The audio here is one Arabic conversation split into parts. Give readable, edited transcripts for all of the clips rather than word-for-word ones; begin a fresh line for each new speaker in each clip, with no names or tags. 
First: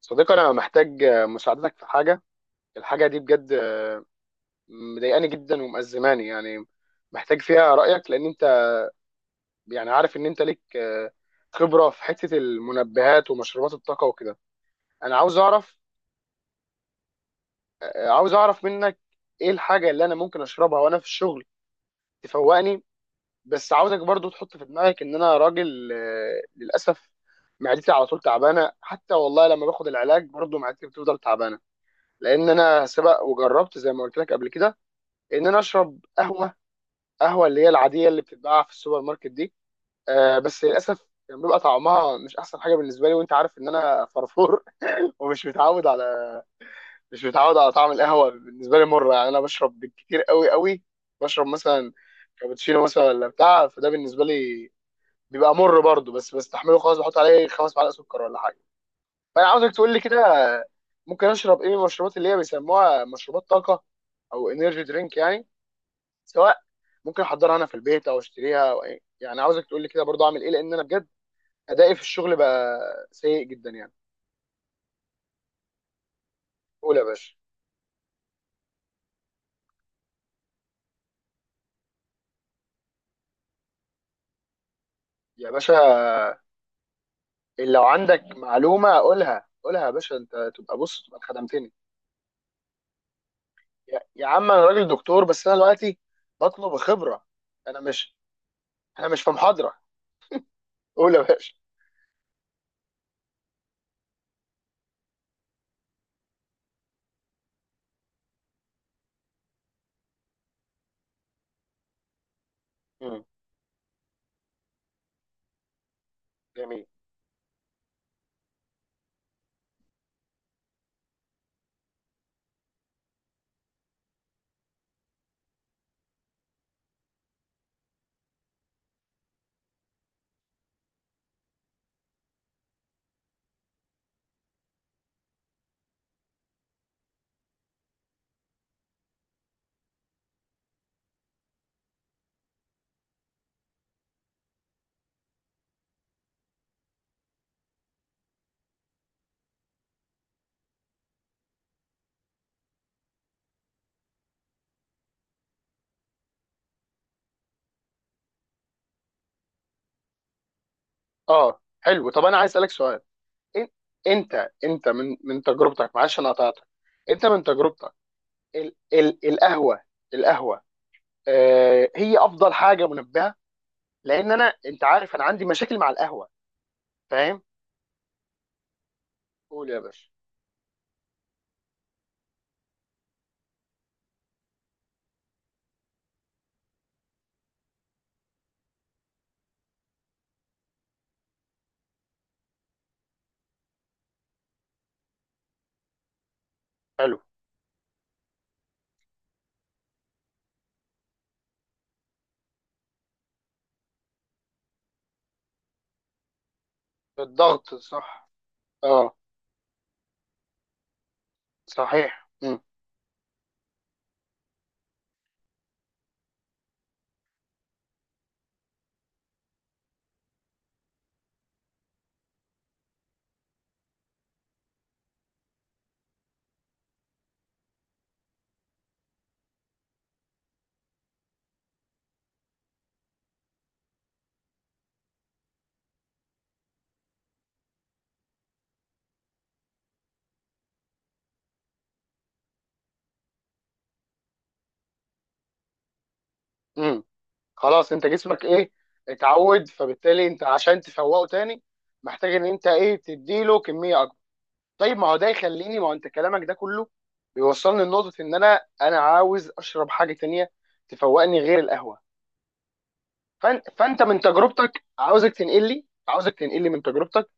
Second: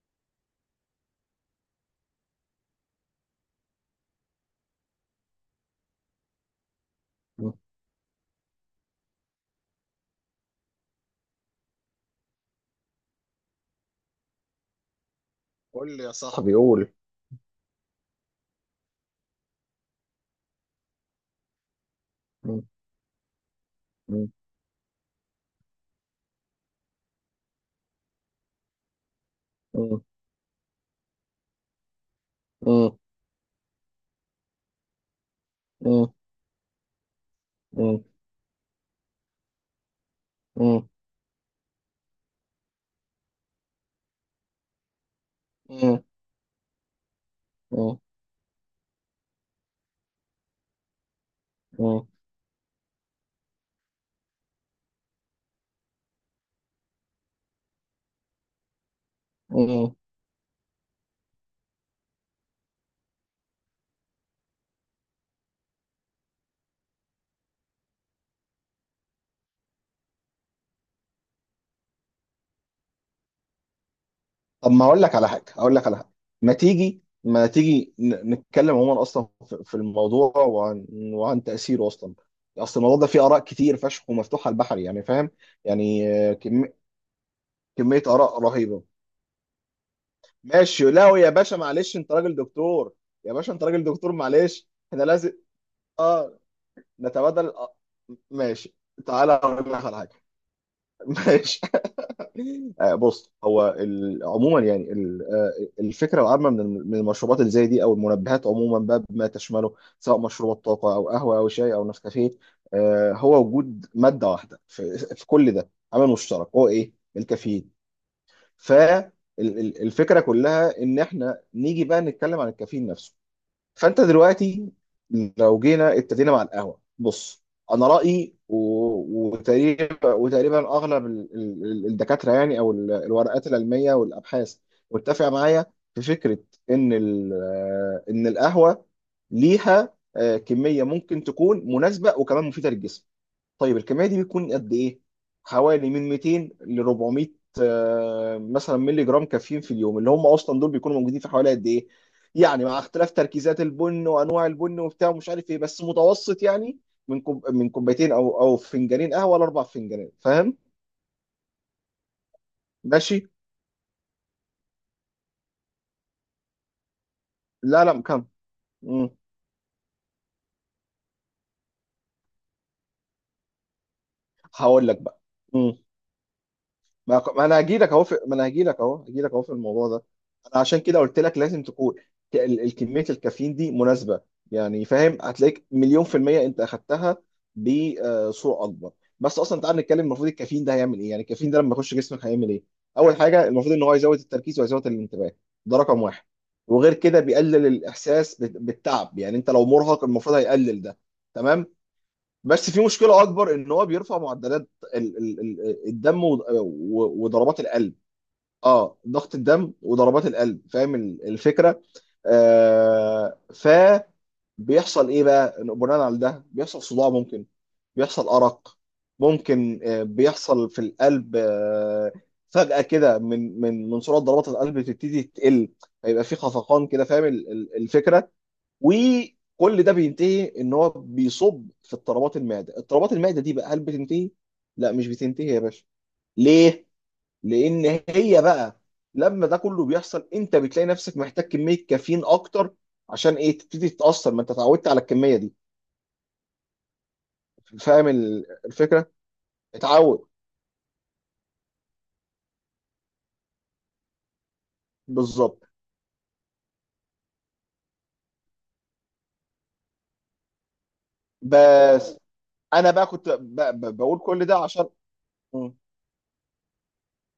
صديقي انا محتاج مساعدتك في حاجه. الحاجه دي بجد مضايقاني جدا ومأزماني يعني. محتاج
مم.
فيها رايك لان انت يعني عارف ان انت ليك خبره في حته المنبهات ومشروبات الطاقه وكده. انا عاوز اعرف.
قول لي يا صاحبي بيقول.
عاوز اعرف منك ايه الحاجه اللي انا ممكن اشربها وانا في الشغل
مم.
تفوقني. بس عاوزك برضو
مم.
تحط في دماغك ان انا راجل، للاسف معدتي على طول تعبانه، حتى والله لما باخد
مم.
العلاج برضو معدتي بتفضل تعبانه. لان انا
مم.
سبق وجربت زي ما قلت لك قبل كده ان انا اشرب
مم.
قهوه. قهوه اللي هي
مم.
العاديه اللي بتتباع في السوبر ماركت دي. آه بس
مم.
للاسف كان بيبقى طعمها مش احسن حاجه بالنسبه لي، وانت عارف ان انا فرفور. ومش متعود على، مش متعود على طعم
مم.
القهوه. بالنسبه لي مره، يعني انا بشرب بالكتير قوي. بشرب مثلا
مم.
كابتشينو مثلا ولا بتاع، فده بالنسبه لي بيبقى مر برضه، بس بستحمله خلاص، بحط عليه خمس معلقه سكر ولا حاجه. فانا عاوزك تقول
مم.
لي كده، ممكن اشرب ايه من المشروبات اللي هي بيسموها مشروبات طاقه او انرجي درينك يعني؟ سواء ممكن احضرها انا في البيت او اشتريها أو إيه. يعني عاوزك تقول لي كده برضو اعمل ايه، لان انا بجد ادائي في الشغل بقى سيء جدا يعني.
طب، ما اقول لك على حاجه. ما
قول يا
تيجي
باشا.
ما تيجي نتكلم عموما، اصلا في الموضوع، وعن تاثيره اصلا. اصل الموضوع ده فيه اراء كتير فشخ ومفتوحه البحر، يعني فاهم.
يا باشا
يعني
لو
كميه
عندك
اراء رهيبه.
معلومه قولها، قولها يا باشا، انت تبقى
ماشي.
بص
لا
تبقى
يا باشا،
خدمتني.
معلش انت راجل دكتور. يا باشا انت راجل
يا,
دكتور،
يا عم، انا
معلش
راجل
احنا
دكتور،
لازم
بس انا دلوقتي
اه
بطلب خبره.
نتبادل
انا مش،
ماشي.
انا مش في
تعالى اقول
محاضره.
لك على حاجه.
قول يا باشا.
ماشي. بص، هو عموما يعني الفكره العامه من المشروبات اللي زي دي او المنبهات عموما بقى بما تشمله، سواء مشروبات طاقه او قهوه او شاي او نسكافيه.
مم.
هو وجود ماده واحده في كل ده، عامل مشترك، هو
جميل.
ايه؟ الكافيين. فالفكره كلها ان احنا نيجي بقى نتكلم عن الكافيين نفسه. فانت دلوقتي، لو جينا ابتدينا مع القهوه، بص، انا رايي وتقريبا اغلب الدكاتره يعني، او الورقات العلميه والابحاث، متفقه معايا في فكره ان ال- ان القهوه ليها كميه ممكن تكون مناسبه وكمان مفيده للجسم. طيب الكميه دي بتكون قد ايه؟ حوالي من 200 ل 400 مثلا مللي جرام كافيين في اليوم، اللي هم اصلا دول بيكونوا موجودين في حوالي قد ايه، يعني مع اختلاف تركيزات البن وانواع البن وبتاع ومش عارف ايه، بس متوسط يعني من كوب، من كوبايتين او فنجانين قهوه لاربع فنجانات، فاهم.
اه حلو. طب انا عايز اسالك سؤال.
ماشي.
إن- انت من تجربتك، معلش انا قطعتك، انت من
لا
تجربتك
لا
ال
مم.
ال القهوه، القهوه آه هي افضل حاجه منبهه؟ لان انا، انت
هقول لك
عارف
بقى.
انا عندي مشاكل مع القهوه.
ما
فاهم.
ما انا هجي لك اهو في... ما انا هجي لك اهو في
قول يا
الموضوع ده.
باشا.
انا عشان كده قلت لك لازم تكون الكميه الكافيين دي مناسبه. يعني فاهم، هتلاقيك مليون في الميه انت اخدتها بصوره اكبر. بس اصلا تعال نتكلم، المفروض الكافيين ده هيعمل ايه؟ يعني الكافيين ده لما يخش جسمك هيعمل ايه؟ اول حاجه، المفروض ان هو يزود التركيز ويزود الانتباه. ده رقم واحد. وغير
حلو.
كده بيقلل الاحساس بالتعب، يعني انت لو مرهق المفروض هيقلل ده. تمام. بس في مشكله اكبر، ان هو بيرفع معدلات الدم وضربات
الضغط
القلب.
صح.
اه،
اه
ضغط الدم وضربات القلب، فاهم الفكره.
صحيح.
آه ف بيحصل ايه بقى بناء على ده؟ بيحصل صداع ممكن، بيحصل ارق ممكن، بيحصل في القلب، فجأة كده من سرعة ضربات القلب تبتدي تقل. هيبقى في خفقان كده، فاهم الفكرة. وكل ده بينتهي ان هو بيصب في اضطرابات المعده. اضطرابات المعده دي بقى هل بتنتهي؟ لا، مش بتنتهي يا باشا. ليه؟ لان هي بقى لما ده كله بيحصل انت بتلاقي نفسك محتاج كميه كافيين اكتر. عشان ايه؟ تبتدي تتاثر، ما انت اتعودت على الكميه دي.
امم. خلاص انت
فاهم
جسمك ايه،
الفكره.
اتعود،
اتعود،
فبالتالي انت عشان تفوقه تاني محتاج ان انت ايه تديله كميه اكبر. طيب ما هو ده
بالظبط.
يخليني، ما هو انت كلامك ده كله بيوصلني لنقطه ان انا عاوز اشرب حاجه تانيه تفوقني غير القهوه.
بس انا بقى كنت
فانت فانت
بقول
من
كل ده
تجربتك،
عشان
عاوزك تنقل
م-
لي، عاوزك تنقل لي من تجربتك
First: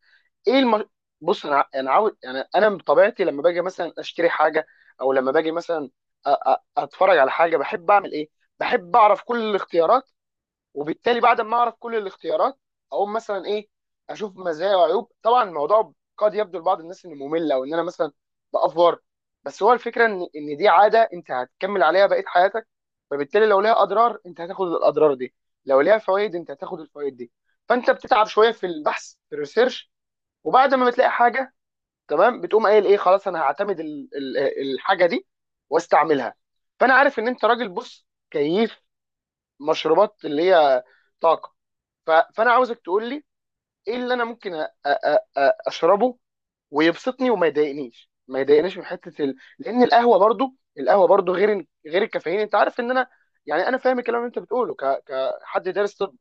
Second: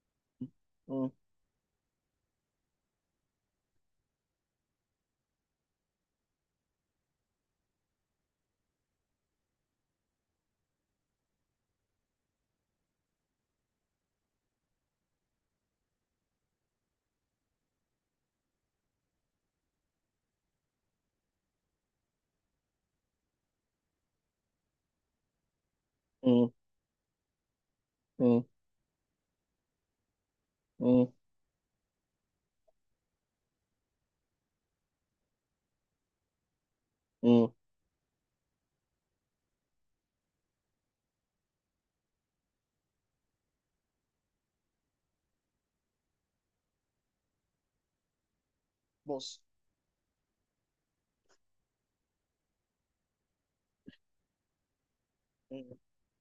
ايه
م-
بص انا انا عاوز، يعني انا بطبيعتي لما باجي مثلا اشتري حاجه، او لما باجي مثلا اتفرج على حاجه بحب اعمل ايه؟ بحب اعرف كل الاختيارات. وبالتالي بعد ما اعرف كل الاختيارات اقوم مثلا ايه، اشوف مزايا وعيوب. طبعا الموضوع قد يبدو لبعض الناس انه ممل، او ان انا مثلا بافور، بس هو الفكره ان دي عاده انت هتكمل عليها بقيه حياتك. فبالتالي لو ليها اضرار انت هتاخد الاضرار دي، لو ليها فوائد
م-
انت هتاخد الفوائد دي. فانت بتتعب
م-
شويه في البحث في الريسيرش، وبعد ما
م-
بتلاقي حاجه تمام بتقوم قايل ايه، خلاص انا هعتمد الحاجه دي واستعملها. فانا عارف ان انت
م-
راجل بص كيف مشروبات اللي هي طاقه. فانا عاوزك تقول لي ايه اللي انا ممكن اشربه ويبسطني وما يضايقنيش، ما يضايقنيش من حته
بص
لان القهوه برضو، القهوه برضو غير، الكافيين انت عارف ان انا، يعني انا فاهم الكلام اللي انت بتقوله كحد
م-
دارس طب،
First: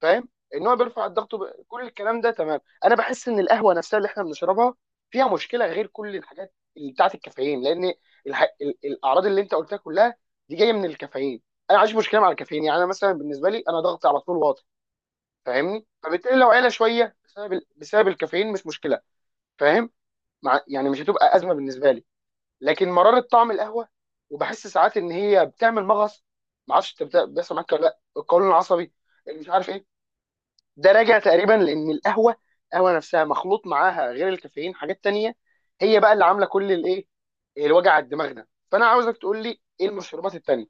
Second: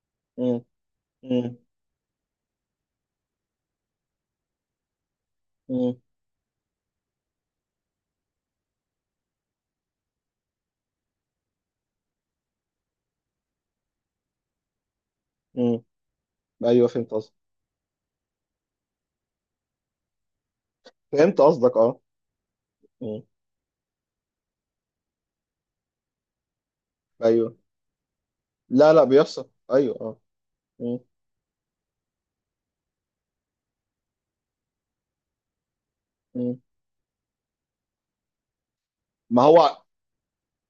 فاهم
م-
ان هو بيرفع الضغط كل الكلام ده تمام. انا بحس ان القهوه نفسها اللي احنا بنشربها فيها مشكله غير
م-
كل الحاجات اللي بتاعت الكافيين، لان الاعراض اللي انت قلتها كلها دي جايه من الكافيين. انا عايش مشكله مع الكافيين، يعني انا مثلا بالنسبه لي انا ضغطي على طول واطي،
م-
فاهمني؟ فبالتالي لو عيله
ايوه، فهمت
شويه
قصدك
بسبب بسبب الكافيين مش مشكله. فاهم. مع، يعني مش هتبقى
فهمت
ازمه
قصدك
بالنسبه
اه.
لي. لكن مراره
مم.
طعم القهوه، وبحس ساعات ان هي بتعمل مغص. ما اعرفش انت بيحصل
ايوه.
معاك ولا لا القولون العصبي
لا لا،
اللي مش
بيحصل،
عارف ايه.
ايوه، اه.
ده
مم.
راجع تقريبا لان القهوه، القهوه نفسها مخلوط معاها غير الكافيين حاجات تانية، هي بقى اللي عامله
مم.
كل الايه، الوجع على الدماغ ده. فانا عاوزك تقول
ما
لي
هو
ايه المشروبات التانية.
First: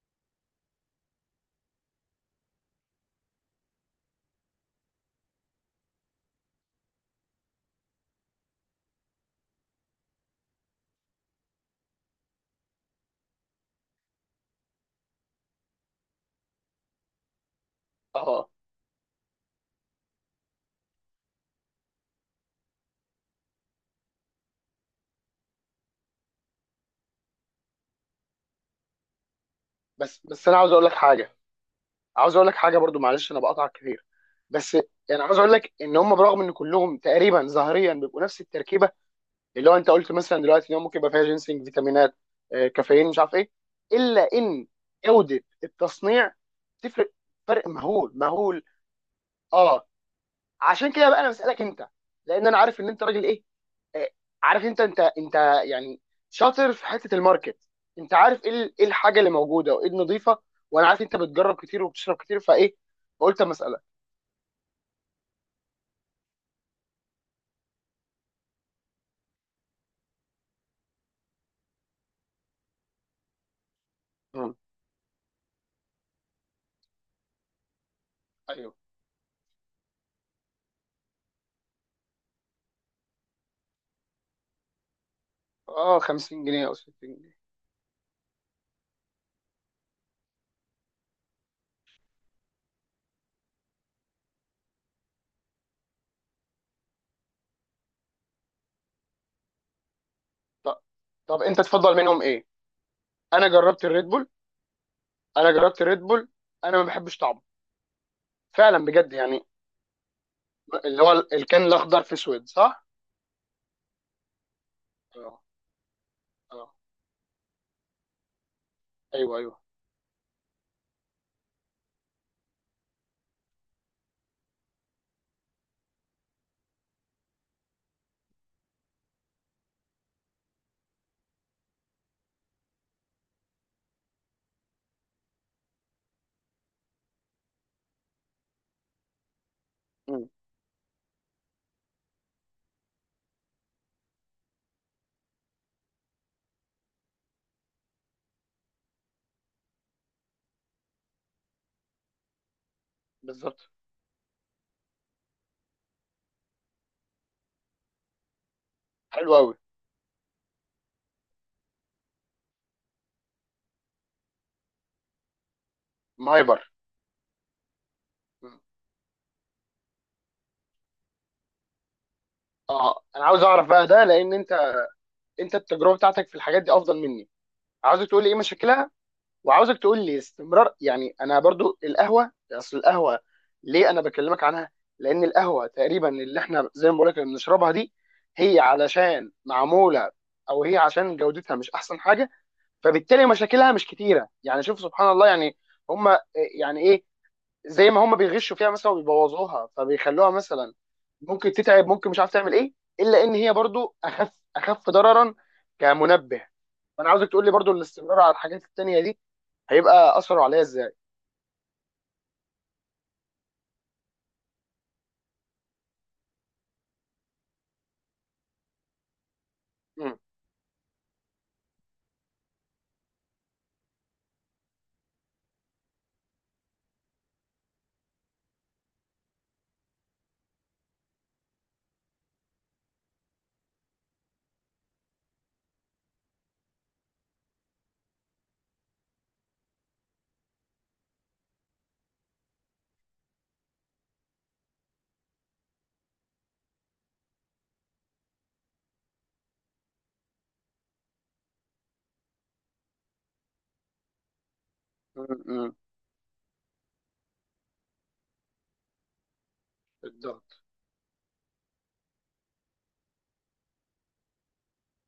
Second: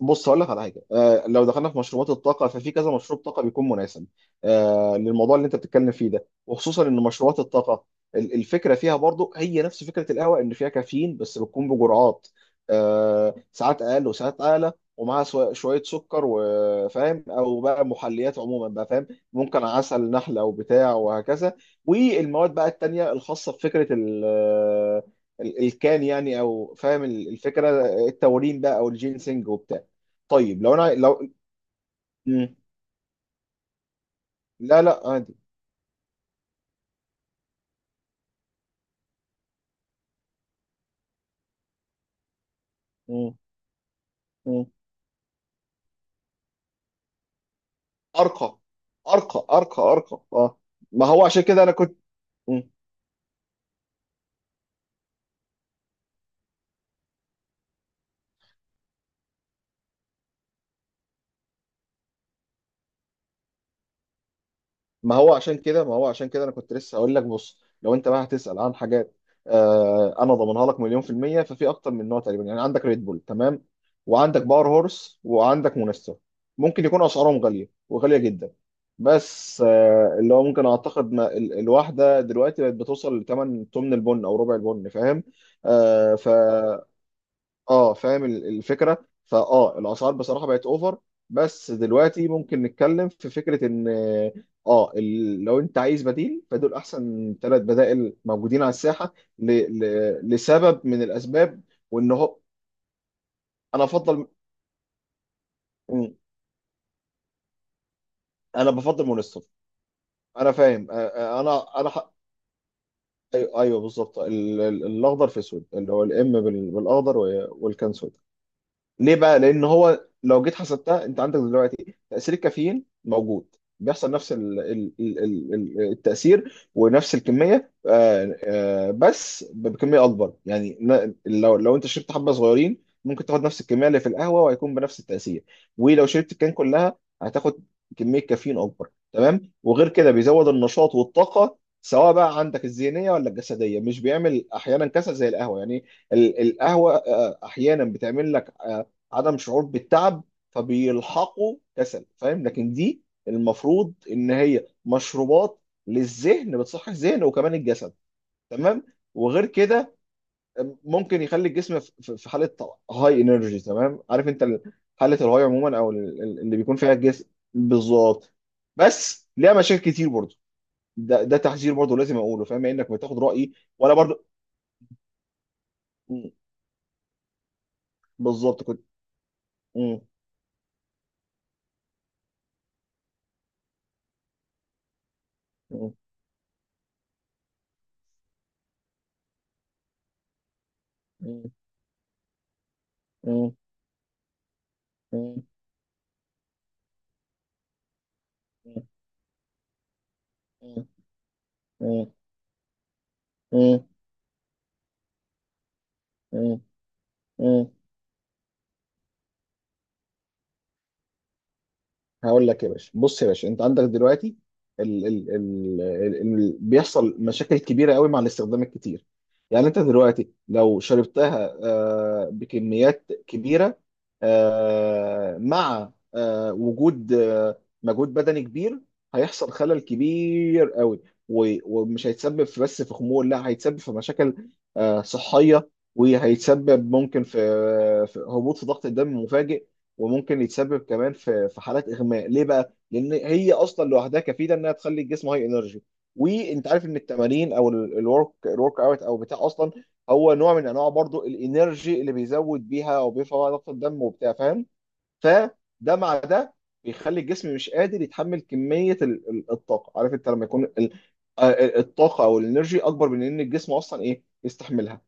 بص، هقول لك على حاجه. لو دخلنا في مشروبات الطاقه، ففي كذا مشروب طاقه بيكون مناسب للموضوع اللي انت بتتكلم فيه ده، وخصوصا ان مشروبات الطاقه الفكره فيها برضو هي نفس فكره القهوه، ان فيها كافيين بس بتكون بجرعات ساعات اقل وساعات اعلى، ومعاها شويه سكر وفاهم، او بقى محليات
اه.
عموما بقى، فاهم. ممكن عسل نحله او بتاع، وهكذا. والمواد بقى التانيه الخاصه بفكره الكان يعني، او فاهم الفكره، التورين بقى، او الجينسينج وبتاع.
بس انا
طيب
عاوز
لو
اقول لك
انا لو.
حاجه، عاوز اقول لك
مم.
حاجه برضو، معلش انا بقطع كتير. بس
لا لا،
يعني
عادي.
عاوز اقول لك ان هم برغم ان كلهم تقريبا ظاهريا بيبقوا نفس التركيبه، اللي هو انت قلت مثلا دلوقتي ان هو ممكن يبقى فيها جينسنج، فيتامينات، كافيين، مش
مم.
عارف ايه، الا
مم.
ان جوده التصنيع تفرق، فرق مهول
ارقى
مهول
ارقى ارقى ارقى
اه،
ارقى، اه.
عشان
ما
كده بقى
هو
انا
عشان
بسالك
كده انا
انت،
كنت
لان انا عارف ان انت راجل ايه، آه، عارف، انت يعني شاطر في حته الماركت. انت عارف ايه إيه الحاجه اللي موجوده وايه النظيفه. وانا عارف انت بتجرب كتير وبتشرب كتير، فايه، فقلت اما اسالك.
ما هو عشان كده انا كنت لسه هقول لك. بص، لو انت بقى هتسأل عن حاجات، انا ضامنها لك مليون في المية. ففي اكتر من نوع تقريبا، يعني عندك ريد بول، تمام، وعندك
مم.
باور هورس، وعندك مونستر. ممكن يكون اسعارهم غالية وغالية جدا،
ايوه.
بس اللي هو ممكن اعتقد ما الواحدة دلوقتي بقت بتوصل لثمن تمن البن او ربع البن، فاهم.
اه،
آه ف
50 جنيه او 60 جنيه.
اه، فاهم الفكره، فاه، الاسعار بصراحه بقت اوفر. بس دلوقتي ممكن نتكلم في فكره ان اه لو انت عايز بديل، فدول احسن 3 بدائل موجودين على الساحه
طب،
لسبب من
طب انت
الاسباب.
تفضل
وان
منهم
هو
ايه؟ انا جربت
انا
الريد
افضل
بول، انا جربت الريد
م-
بول انا ما بحبش طعمه،
انا
فعلا
بفضل
بجد يعني.
مونستر. انا فاهم.
اللي هو الكان الاخضر في اسود صح؟
ايوه، أيوة، بالظبط، الاخضر
اه.
في اسود، اللي هو الام
اه.
بالاخضر والكان سود. ليه
ايوه
بقى؟
ايوه.
لأن هو لو جيت حسبتها أنت عندك دلوقتي تأثير الكافيين موجود، بيحصل نفس التأثير ونفس الكمية، بس بكمية أكبر يعني. لو أنت شربت حبة صغيرين، ممكن تاخد نفس الكمية اللي في القهوة وهيكون بنفس التأثير. ولو شربت الكان كلها هتاخد كمية كافيين أكبر، تمام. وغير كده
مم.
بيزود النشاط والطاقة، سواء بقى عندك الذهنية ولا الجسدية، مش بيعمل أحيانا كسل زي القهوة يعني. القهوة أحيانا بتعمل لك عدم شعور بالتعب، فبيلحقوا كسل، فاهم. لكن دي
بالظبط.
المفروض ان هي مشروبات للذهن، بتصحي الذهن وكمان الجسد، تمام.
حلو
وغير
قوي.
كده ممكن يخلي الجسم في في حاله هاي انرجي، تمام. عارف انت حاله الهاي عموما، او اللي
مايبر.
بيكون فيها الجسم. بالظبط.
مم.
بس ليها مشاكل كتير برضه. ده تحذير برضه لازم اقوله، فاهم، يعني انك
اه
بتاخد
انا عاوز
رايي
اعرف بقى
وانا
ده،
برضه.
لان انت، انت التجربه بتاعتك
مم.
في الحاجات دي افضل مني. عاوز تقول لي ايه
بالظبط كنت.
مشاكلها، وعاوزك
مم.
تقول لي استمرار. يعني انا برضو القهوه، اصل القهوه ليه انا بكلمك عنها، لان القهوه
مم.
تقريبا اللي احنا زي ما بقول لك بنشربها دي، هي علشان معموله، او هي عشان
مم.
جودتها مش احسن حاجه، فبالتالي مشاكلها مش كتيره، يعني شوف سبحان الله
مم.
يعني. هم، يعني ايه، زي ما هم بيغشوا فيها مثلا وبيبوظوها، فبيخلوها مثلا
مم.
ممكن تتعب،
مم.
ممكن مش عارف تعمل ايه. الا ان هي
مم.
برضو اخف، اخف ضررا كمنبه.
مم.
فانا عاوزك تقول لي
مم.
برضو الاستمرار على الحاجات التانيه دي هيبقى اثره عليا ازاي.
هقول لك يا باشا. بص يا باشا، انت عندك دلوقتي ال ال ال ال ال بيحصل مشاكل كبيره قوي مع الاستخدام الكتير. يعني انت
مم.
دلوقتي لو شربتها بكميات كبيره مع وجود مجهود بدني كبير، هيحصل خلل كبير قوي. و- ومش هيتسبب في بس في خمول، لا، هيتسبب في مشاكل صحيه، وهيتسبب ممكن في في هبوط في ضغط الدم مفاجئ. وممكن يتسبب كمان في حالات اغماء. ليه بقى؟ لان هي اصلا لوحدها كفيله انها تخلي الجسم هاي انرجي، وانت عارف ان التمارين، او الورك اوت، او بتاع، اصلا هو نوع من انواع برضو الانرجي، اللي بيزود بيها او بيرفع بقى ضغط الدم وبتاع، فاهم.
مم.
فده
مم.
مع ده بيخلي الجسم مش قادر يتحمل كمية الطاقة. عارف انت لما
بالضبط.
يكون الطاقة او الانرجي اكبر من ان الجسم اصلا ايه يستحملها.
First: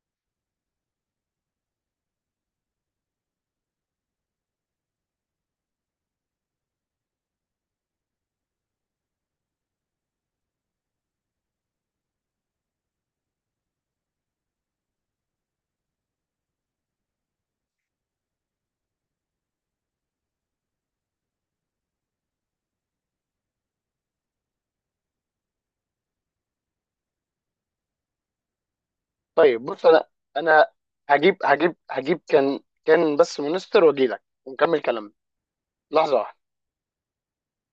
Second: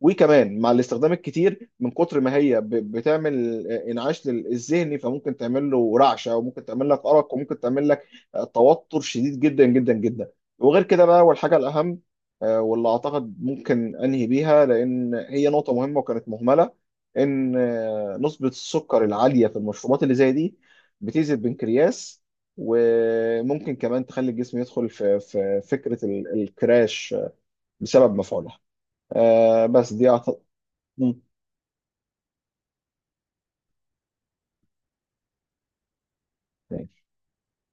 وكمان مع الاستخدام الكتير من كتر ما هي بتعمل انعاش الذهني، فممكن تعمل له رعشة، وممكن تعمل لك أرق، وممكن تعمل لك توتر شديد جدا جدا جدا. وغير كده بقى، والحاجة الأهم واللي أعتقد ممكن أنهي بيها، لأن هي نقطة مهمة وكانت مهملة، ان نسبة السكر العالية في المشروبات اللي زي دي بتأذي البنكرياس. وممكن كمان تخلي الجسم يدخل في فكرة الكراش بسبب مفعولها.
طيب بص
بس
انا،
دي أعتقد.
انا هجيب كان، كان بس مونستر، واجي لك ونكمل كلامنا. لحظه واحدة.